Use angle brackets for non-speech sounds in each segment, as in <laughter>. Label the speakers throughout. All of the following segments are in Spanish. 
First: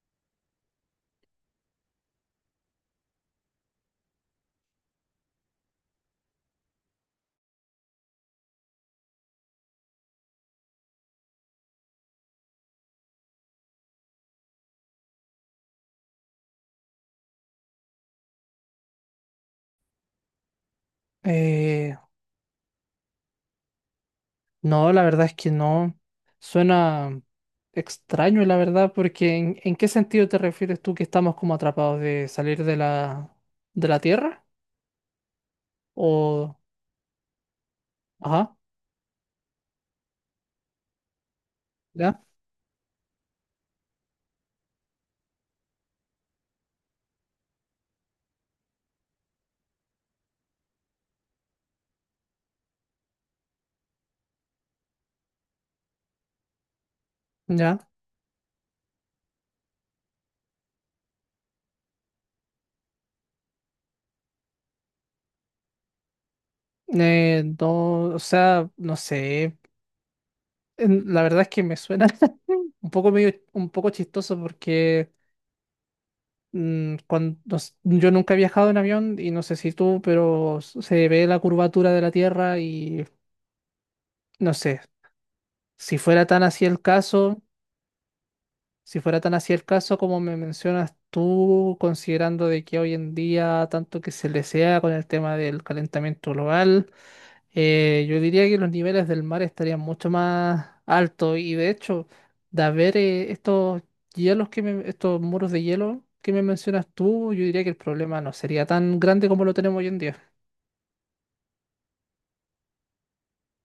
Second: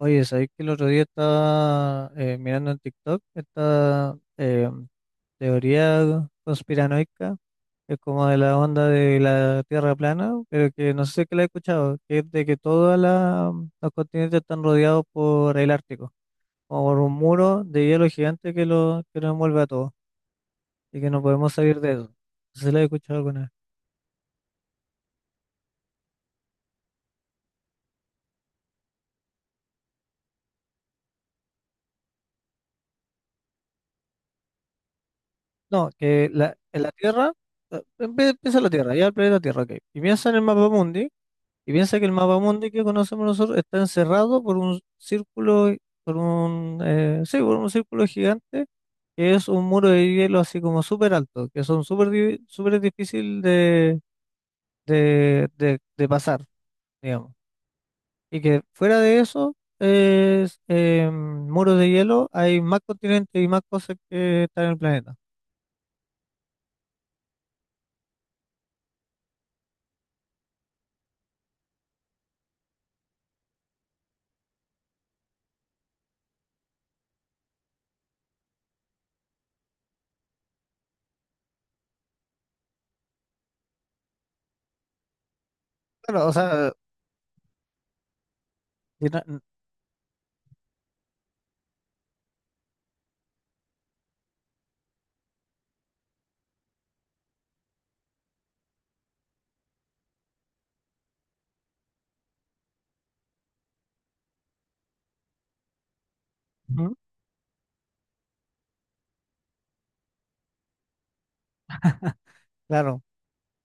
Speaker 1: Oye, ¿sabéis que el otro día estaba mirando en TikTok esta teoría conspiranoica, que es como de la onda de la Tierra plana, pero que no sé si que la he escuchado, que es de que todos los continentes están rodeados por el Ártico, como por un muro de hielo gigante que nos envuelve a todos y que no podemos salir de
Speaker 2: Eh,
Speaker 1: eso. No sé si la he escuchado alguna vez.
Speaker 2: no, la verdad es que no. Suena extraño, la verdad, porque en qué sentido te refieres tú que estamos como atrapados de salir de de la Tierra?
Speaker 1: No,
Speaker 2: O,
Speaker 1: en la Tierra,
Speaker 2: ajá,
Speaker 1: empieza la Tierra, ya el planeta Tierra, ok. Y piensa en el mapa. Y piensa que el
Speaker 2: ya,
Speaker 1: mapa mundi que conocemos nosotros está encerrado por un círculo, por un, sí, por un círculo gigante, que es un muro de hielo así como súper alto, que son súper difícil de, de pasar, digamos.
Speaker 2: ya.
Speaker 1: Y que fuera de eso, es muros de hielo, hay más continentes y más cosas que están en el planeta.
Speaker 2: No, o sea, no sé. La verdad es que me suena <laughs> un poco medio, un poco chistoso porque cuando, yo nunca he viajado en avión y no sé si tú, pero se ve la curvatura de la Tierra y no sé. Si
Speaker 1: Claro,
Speaker 2: fuera
Speaker 1: o
Speaker 2: tan así
Speaker 1: sea,
Speaker 2: el caso, si
Speaker 1: si
Speaker 2: fuera
Speaker 1: no-
Speaker 2: tan
Speaker 1: n-
Speaker 2: así el caso como me mencionas tú, considerando de que hoy en día tanto que se desea con el tema del calentamiento global, yo diría que los niveles del mar estarían mucho más altos y de hecho, de haber estos estos muros de hielo que me mencionas
Speaker 1: ujú,
Speaker 2: tú, yo diría que el problema no sería tan grande como lo tenemos hoy en día.
Speaker 1: claro,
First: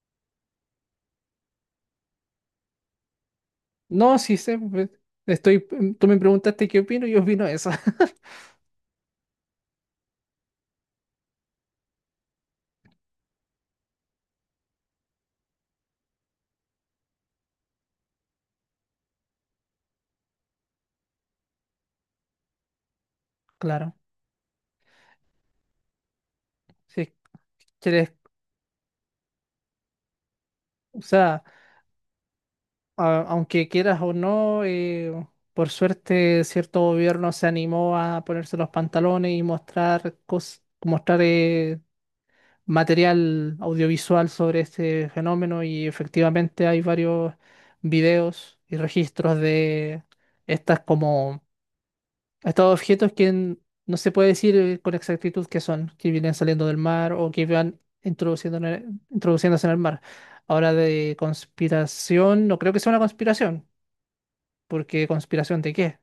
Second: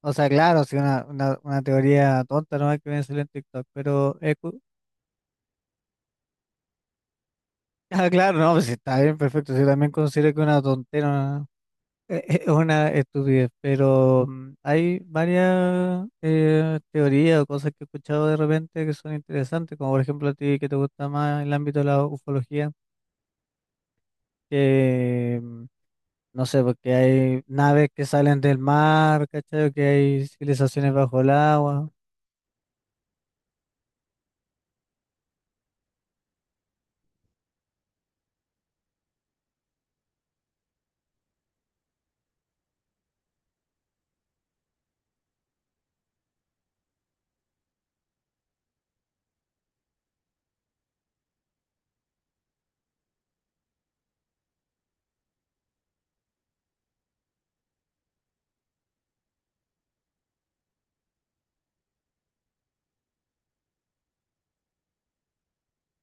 Speaker 1: o sea, claro, si una teoría tonta no hay que ver en TikTok, pero
Speaker 2: No,
Speaker 1: es...
Speaker 2: sí sé, pues, estoy, tú me preguntaste qué opino, yo opino eso.
Speaker 1: Ah,
Speaker 2: <laughs>
Speaker 1: claro, no, pues está bien, perfecto. Yo también considero que una tontera es una estupidez, pero mm, hay varias teorías o cosas que he escuchado de repente que son interesantes, como por ejemplo a ti que te gusta más el ámbito de la ufología,
Speaker 2: Claro,
Speaker 1: que mm, no sé, porque
Speaker 2: si
Speaker 1: hay naves que
Speaker 2: quieres,
Speaker 1: salen del mar, ¿cachai? O que hay civilizaciones
Speaker 2: o
Speaker 1: bajo el
Speaker 2: sea.
Speaker 1: agua,
Speaker 2: Aunque quieras o no, por suerte cierto gobierno se animó a ponerse los pantalones y mostrar mostrar material audiovisual sobre este fenómeno y efectivamente hay varios videos y registros de estas como estos objetos que no se puede decir con exactitud qué son, que vienen saliendo del mar o que van introduciendo en introduciéndose en el mar. Ahora de conspiración, no creo que sea una conspiración porque ¿conspiración de qué?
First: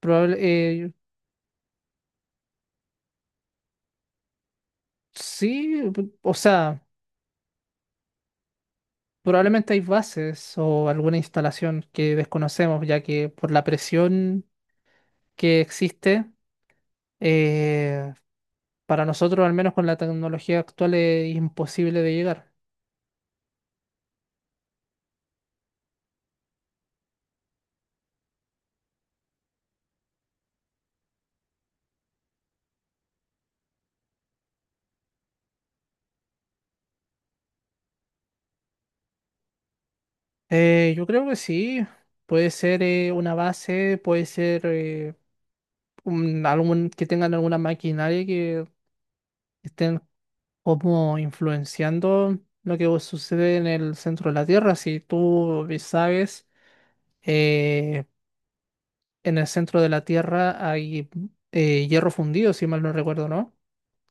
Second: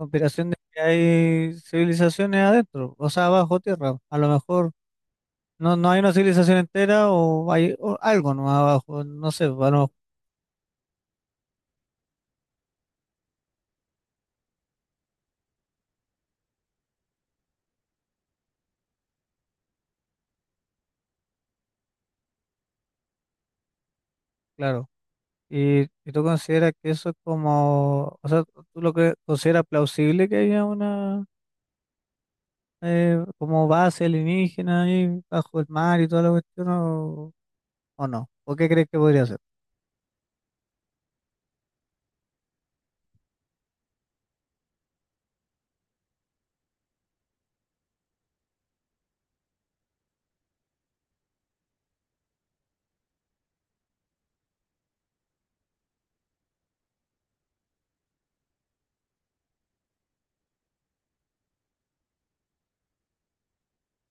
Speaker 2: Probable,
Speaker 1: de que hay civilizaciones adentro, o sea, bajo tierra, a lo mejor. No,
Speaker 2: sí,
Speaker 1: no hay una
Speaker 2: o
Speaker 1: civilización
Speaker 2: sea,
Speaker 1: entera o hay o algo nomás abajo, no sé,
Speaker 2: probablemente hay
Speaker 1: bueno,
Speaker 2: bases o alguna instalación que desconocemos, ya que por la presión que existe, eh, para nosotros, al menos con la tecnología actual, es imposible de llegar.
Speaker 1: claro. Y tú consideras que eso es como, o sea, tú lo que consideras plausible que haya una como base alienígena ahí bajo el mar y toda la cuestión o, ¿o no? ¿O qué crees que podría ser?
Speaker 2: Yo creo que sí, puede ser una base, puede ser algún, que tengan alguna maquinaria que estén como influenciando lo que sucede en el centro de la Tierra. Si tú sabes, eh, en el centro de la Tierra hay hierro fundido, si mal no recuerdo, ¿no?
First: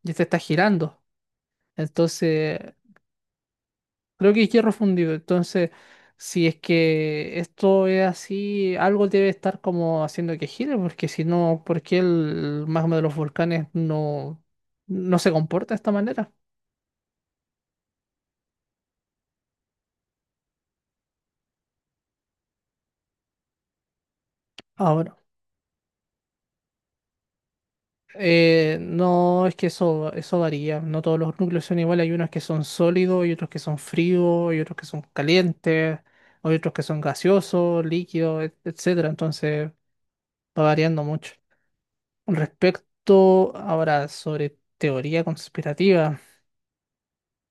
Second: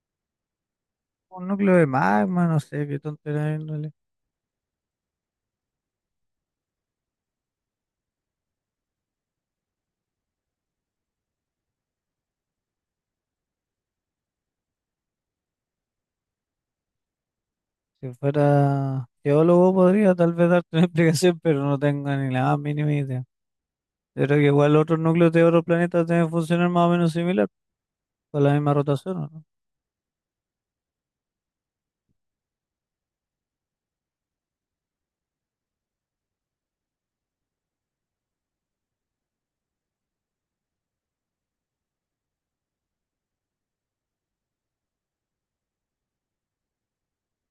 Speaker 2: Y este está girando.
Speaker 1: Un núcleo de magma, no
Speaker 2: Entonces,
Speaker 1: sé, qué tontería. De índole.
Speaker 2: creo que es hierro fundido. Entonces, si es que esto es así, algo debe estar como haciendo que gire, porque si no, ¿por qué el magma de los volcanes no se comporta de esta manera?
Speaker 1: Si fuera geólogo podría tal vez darte una <laughs> explicación, pero no tengo ni la más mínima idea. Yo creo que igual otros
Speaker 2: Ahora.
Speaker 1: núcleos de otros planetas deben funcionar más o menos similar. Con la misma
Speaker 2: Eh,
Speaker 1: rotación, ¿o no?
Speaker 2: no, es que eso varía. No todos los núcleos son iguales. Hay unos que son sólidos, hay otros que son fríos, hay otros que son calientes, hay otros que son gaseosos, líquidos, etcétera. Entonces va variando mucho. Respecto ahora sobre teoría conspirativa,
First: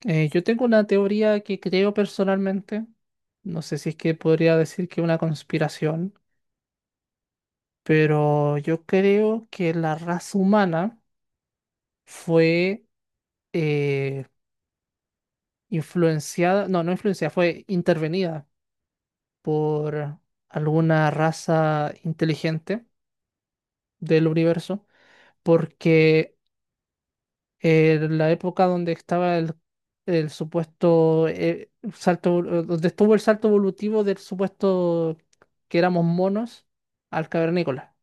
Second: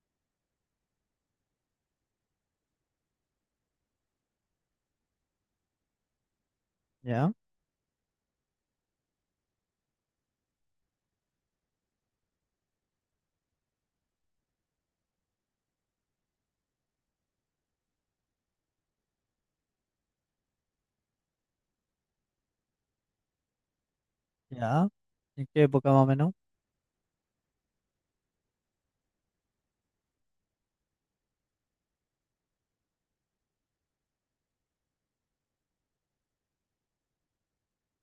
Speaker 2: yo tengo una teoría que creo personalmente. No sé si es que podría decir que una conspiración,
Speaker 1: Ya,
Speaker 2: pero yo creo que la raza humana fue eh, influenciada, no, no influenciada, fue intervenida por alguna raza inteligente del universo,
Speaker 1: ya. ¿En qué época más o menos?
Speaker 2: porque en la época donde estaba el supuesto donde estuvo el salto evolutivo del supuesto que éramos monos al cavernícola.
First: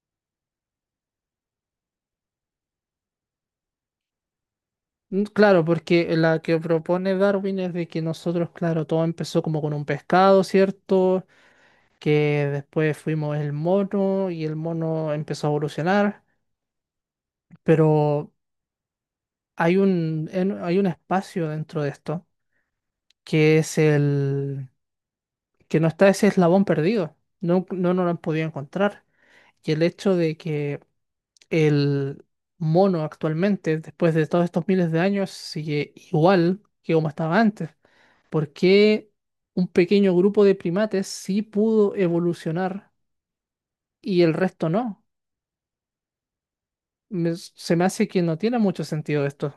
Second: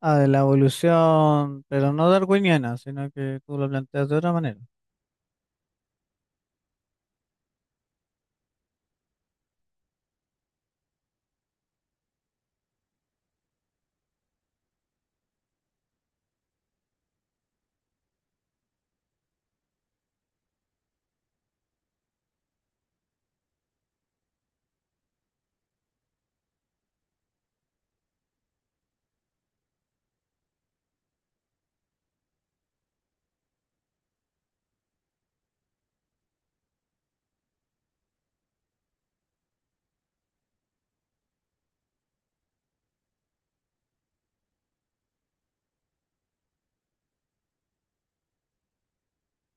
Speaker 1: Ah, de la evolución, pero no darwiniana, sino que tú lo planteas de otra manera.
Speaker 2: Claro, porque la que propone Darwin es de que nosotros, claro, todo empezó como con un pescado, ¿cierto? Que después fuimos el mono y el mono empezó a evolucionar, pero hay un, hay un espacio dentro de esto que es el que no está ese eslabón perdido, no, no, nos lo han podido encontrar. Y el hecho de que el mono actualmente, después de todos estos miles de años, sigue igual que como estaba antes. ¿Por qué un pequeño grupo de primates sí pudo evolucionar y el resto no? Se me hace que no tiene mucho sentido esto.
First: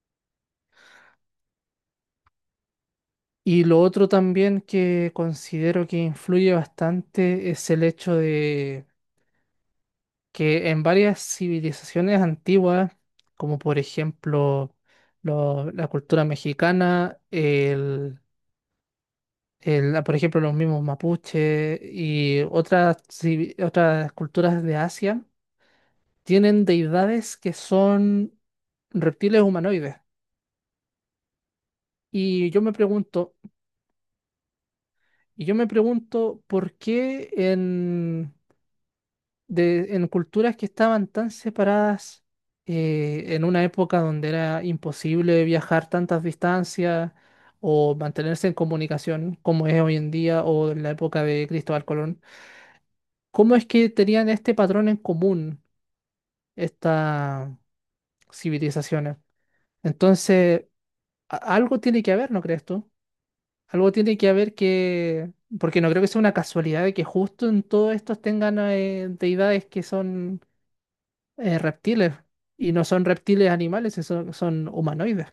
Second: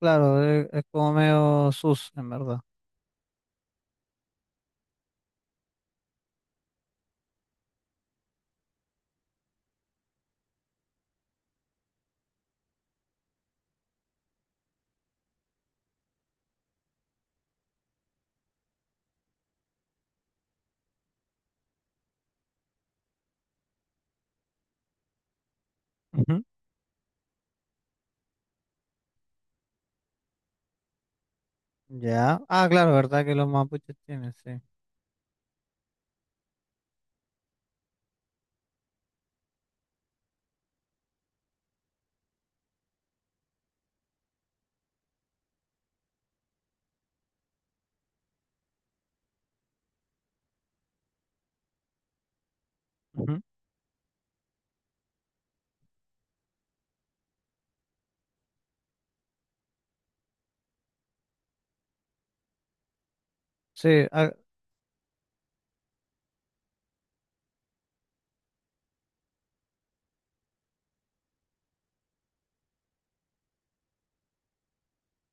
Speaker 1: Claro, es como medio sus, en verdad.
Speaker 2: Y lo otro también que considero que influye bastante es el hecho de que en varias civilizaciones antiguas, como por ejemplo la cultura mexicana, por ejemplo los mismos mapuches y otras, otras culturas de Asia,
Speaker 1: Ujú.
Speaker 2: tienen deidades que son reptiles humanoides.
Speaker 1: Ya.
Speaker 2: Y yo
Speaker 1: Ah,
Speaker 2: me
Speaker 1: claro, ¿verdad que
Speaker 2: pregunto,
Speaker 1: los mapuches tienen, sí.
Speaker 2: Y yo me pregunto por qué en culturas que estaban tan separadas, en una época donde era imposible viajar tantas distancias o mantenerse en comunicación como es hoy en día o en la época de Cristóbal Colón,
Speaker 1: Ujú.
Speaker 2: ¿cómo es que tenían este patrón en común estas civilizaciones? Entonces, algo tiene que haber, ¿no crees tú? Algo
Speaker 1: Sí,
Speaker 2: tiene que
Speaker 1: ah,
Speaker 2: haber que, porque no creo que sea una casualidad de que justo en todos estos tengan deidades que son reptiles y no son reptiles animales, son humanoides.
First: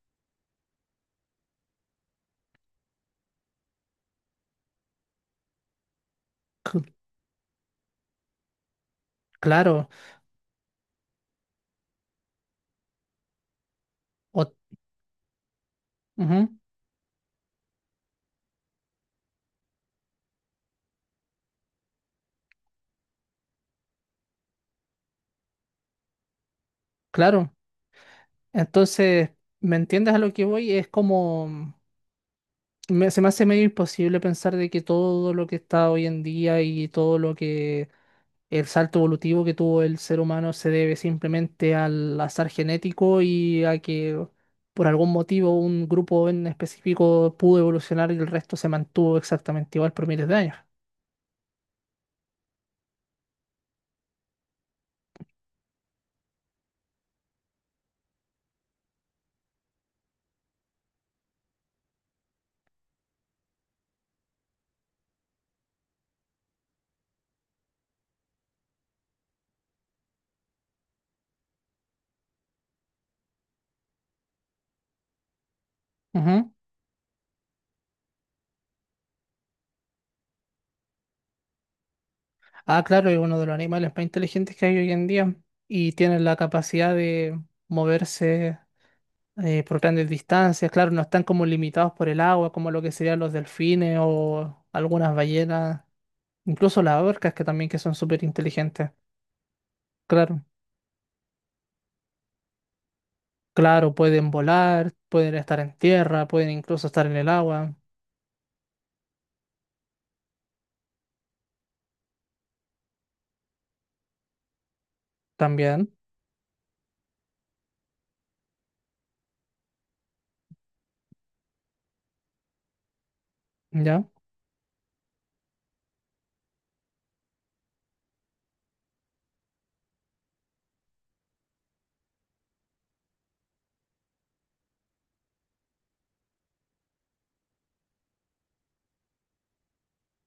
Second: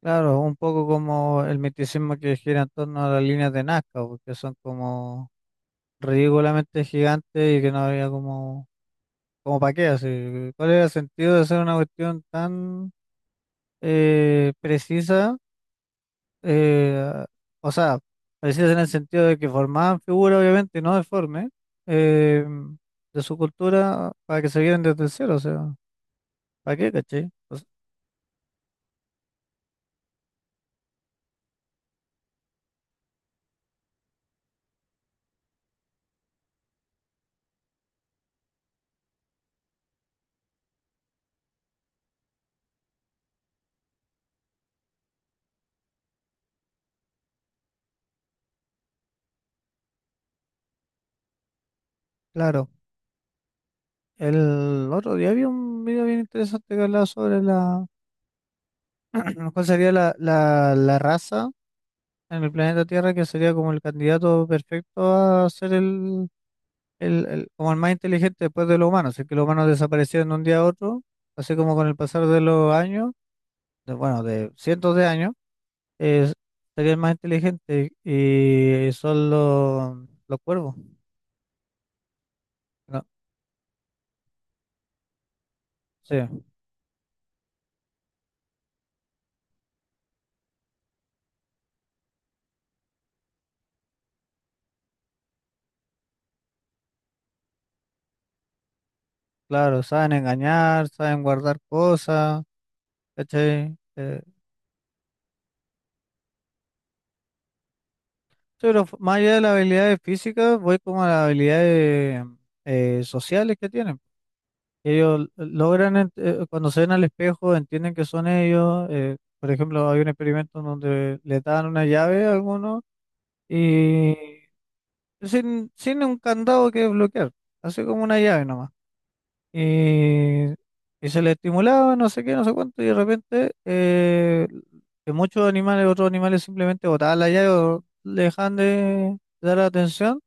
Speaker 1: claro, un poco como el misticismo que gira en torno a las líneas de Nazca, porque son como ridículamente
Speaker 2: C-
Speaker 1: gigantes y que no había como, como para qué,
Speaker 2: Claro,
Speaker 1: así. ¿Cuál era el sentido de hacer una cuestión tan
Speaker 2: o-
Speaker 1: precisa,
Speaker 2: ujú,
Speaker 1: eh, o sea, precisa en el sentido de que formaban figuras obviamente no deformes eh, de su cultura para que se vieran desde cero, o sea, ¿para qué, caché?
Speaker 2: claro.
Speaker 1: Pues,
Speaker 2: Entonces, ¿me entiendes a lo que voy? Es como, se me hace medio imposible pensar de que todo lo que está hoy en día y todo lo que el salto evolutivo que tuvo el ser humano se debe simplemente al azar genético y a que por algún motivo un grupo en específico pudo evolucionar y el resto se mantuvo exactamente igual por miles de años.
Speaker 1: claro, el otro día había un video bien interesante que hablaba sobre <clears throat> cuál sería la raza en el planeta Tierra que sería como el candidato perfecto a ser el como el más inteligente después de los humanos, si es que los humanos desaparecieron de un día a otro, así como con el pasar de los años, de, bueno, de cientos de años, es,
Speaker 2: Ujú.
Speaker 1: sería el más inteligente y son los cuervos,
Speaker 2: Ah,
Speaker 1: ¿no?
Speaker 2: claro, es uno de los animales más inteligentes que hay hoy en día y
Speaker 1: Sí,
Speaker 2: tienen la capacidad de moverse por grandes distancias. Claro, no están como limitados por el agua, como lo que serían los delfines o algunas ballenas, incluso las orcas que también que son súper inteligentes.
Speaker 1: claro, saben
Speaker 2: Claro.
Speaker 1: engañar, saben guardar cosas, ¿cachai?
Speaker 2: Claro, pueden
Speaker 1: Sí,
Speaker 2: volar, pueden estar en tierra, pueden incluso estar en el agua
Speaker 1: pero más allá de las habilidades físicas, voy como a las habilidades sociales que tienen. Ellos
Speaker 2: también,
Speaker 1: logran, cuando se ven al espejo, entienden que son ellos. Eh, por ejemplo, hay un experimento en donde le dan una llave a algunos
Speaker 2: ¿ya?
Speaker 1: y sin, sin un candado que bloquear, así como una llave nomás. Y, y se le estimulaba, no sé qué, no sé cuánto, y de repente que muchos animales, otros animales simplemente botaban la llave o le dejaban de dar atención.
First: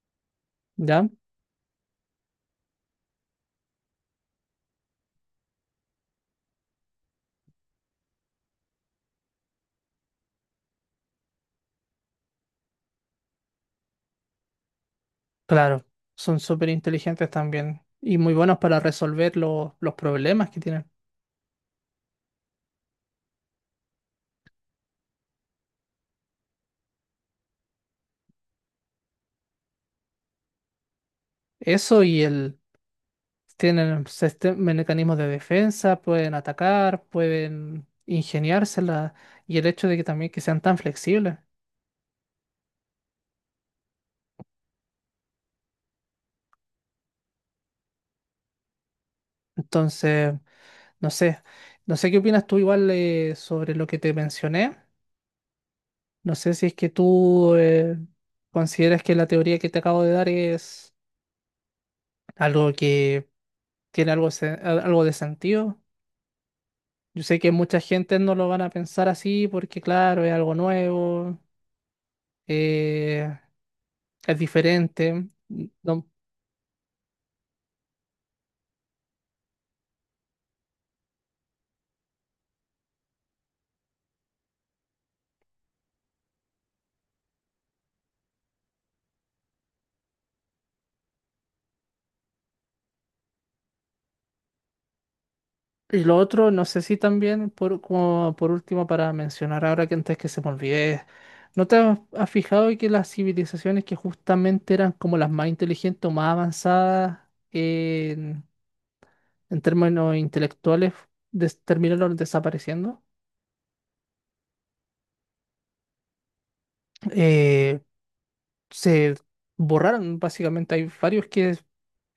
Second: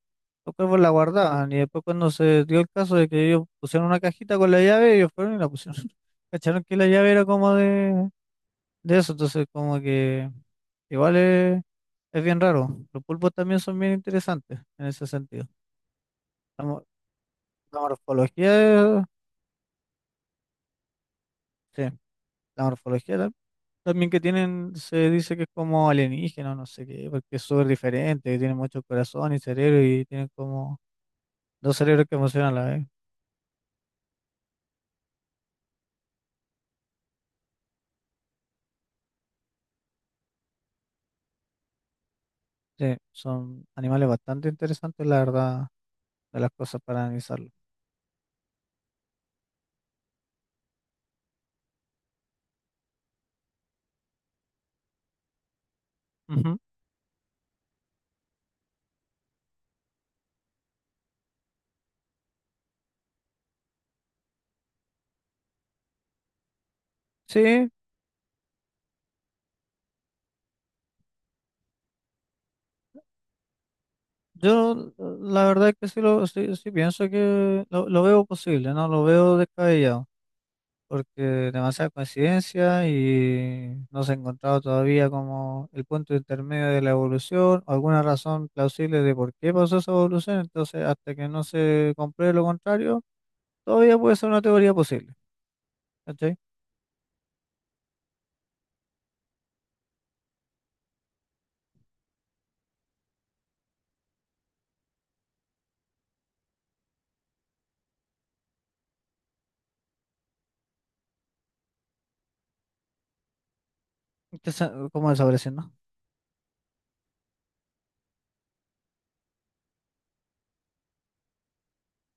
Speaker 1: Los pues la
Speaker 2: ¿Ya?
Speaker 1: guardaban y después cuando se dio el caso de que ellos pusieron una cajita con la llave, ellos fueron y la pusieron. <laughs> Cacharon que la llave era como de eso, entonces como que igual es bien raro. Los pulpos también son bien interesantes en ese sentido.
Speaker 2: Claro, son
Speaker 1: La,
Speaker 2: súper
Speaker 1: mo-
Speaker 2: inteligentes
Speaker 1: la
Speaker 2: también y muy buenos para
Speaker 1: morfología,
Speaker 2: resolver los problemas que tienen.
Speaker 1: sí, la morfología tam- también que tienen, se dice que es como alienígena, no sé qué, porque es súper diferente, que tienen mucho corazón y cerebro y tienen como dos
Speaker 2: Eso
Speaker 1: cerebros que
Speaker 2: y
Speaker 1: emocionan
Speaker 2: el,
Speaker 1: a la vez.
Speaker 2: tienen mecanismos de defensa, pueden atacar, pueden ingeniársela y el hecho de que también que sean tan flexibles.
Speaker 1: Sí, son animales bastante interesantes, la verdad. De las cosas para analizarlo.
Speaker 2: Entonces, no sé, no sé qué opinas tú igual sobre lo que te mencioné. No sé
Speaker 1: Ujú.
Speaker 2: si es que tú consideras que la teoría que te acabo de dar es algo que tiene algo, algo de sentido. Yo sé que
Speaker 1: Sí,
Speaker 2: mucha gente no lo van a pensar así porque, claro, es algo nuevo, eh, es
Speaker 1: yo
Speaker 2: diferente.
Speaker 1: la verdad que sí,
Speaker 2: No-
Speaker 1: lo, sí, sí pienso que lo veo posible, no lo veo descabellado, porque demasiada coincidencia y no se ha encontrado todavía como el punto intermedio de la evolución, o alguna razón plausible de por qué pasó esa evolución, entonces hasta que no se compruebe lo contrario, todavía puede ser una teoría posible,
Speaker 2: y lo
Speaker 1: ¿cachai?
Speaker 2: otro, no sé si también, por, como por último, para mencionar ahora que antes que se me olvide, ¿no te has fijado que las civilizaciones que justamente eran como las más inteligentes o más avanzadas, en términos intelectuales terminaron desapareciendo?
Speaker 1: Que se- como desaparecer, ¿no?
Speaker 2: Eh, se borraron, básicamente. Hay varios que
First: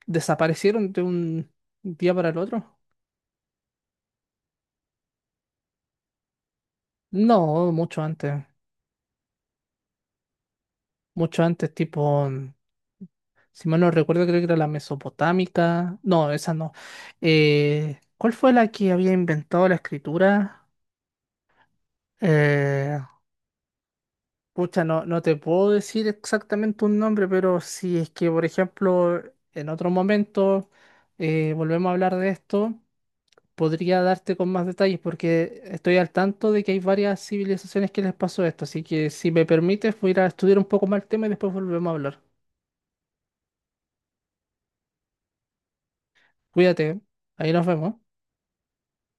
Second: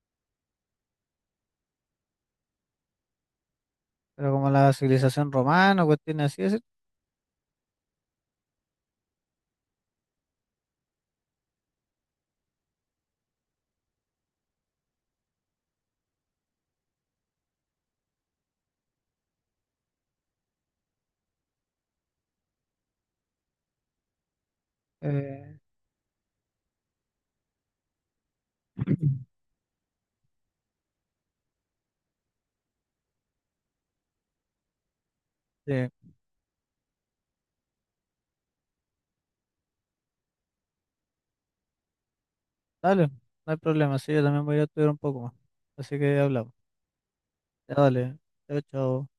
Speaker 2: desaparecieron de un día para el otro.
Speaker 1: Pero como la civilización romana o cuestiones así, es,
Speaker 2: No, mucho antes. Mucho antes, tipo, si mal no recuerdo, creo que era la mesopotámica. No, esa no. ¿Cuál fue la que había inventado la escritura? Eh, Pucha, no te
Speaker 1: eh,
Speaker 2: puedo decir exactamente un nombre, pero si es que, por ejemplo,
Speaker 1: <clears throat>
Speaker 2: en otro momento volvemos a hablar de esto, podría darte con más detalles porque
Speaker 1: sí.
Speaker 2: estoy al tanto de que hay varias civilizaciones que les pasó esto. Así que si me permites, voy a ir a estudiar un poco más el tema y después volvemos a hablar.
Speaker 1: Dale, no hay problema, sí, yo también voy a estudiar un poco más. Así que hablamos.
Speaker 2: Cuídate, ¿eh? Ahí nos
Speaker 1: Ya
Speaker 2: vemos.
Speaker 1: dale, chao, chao.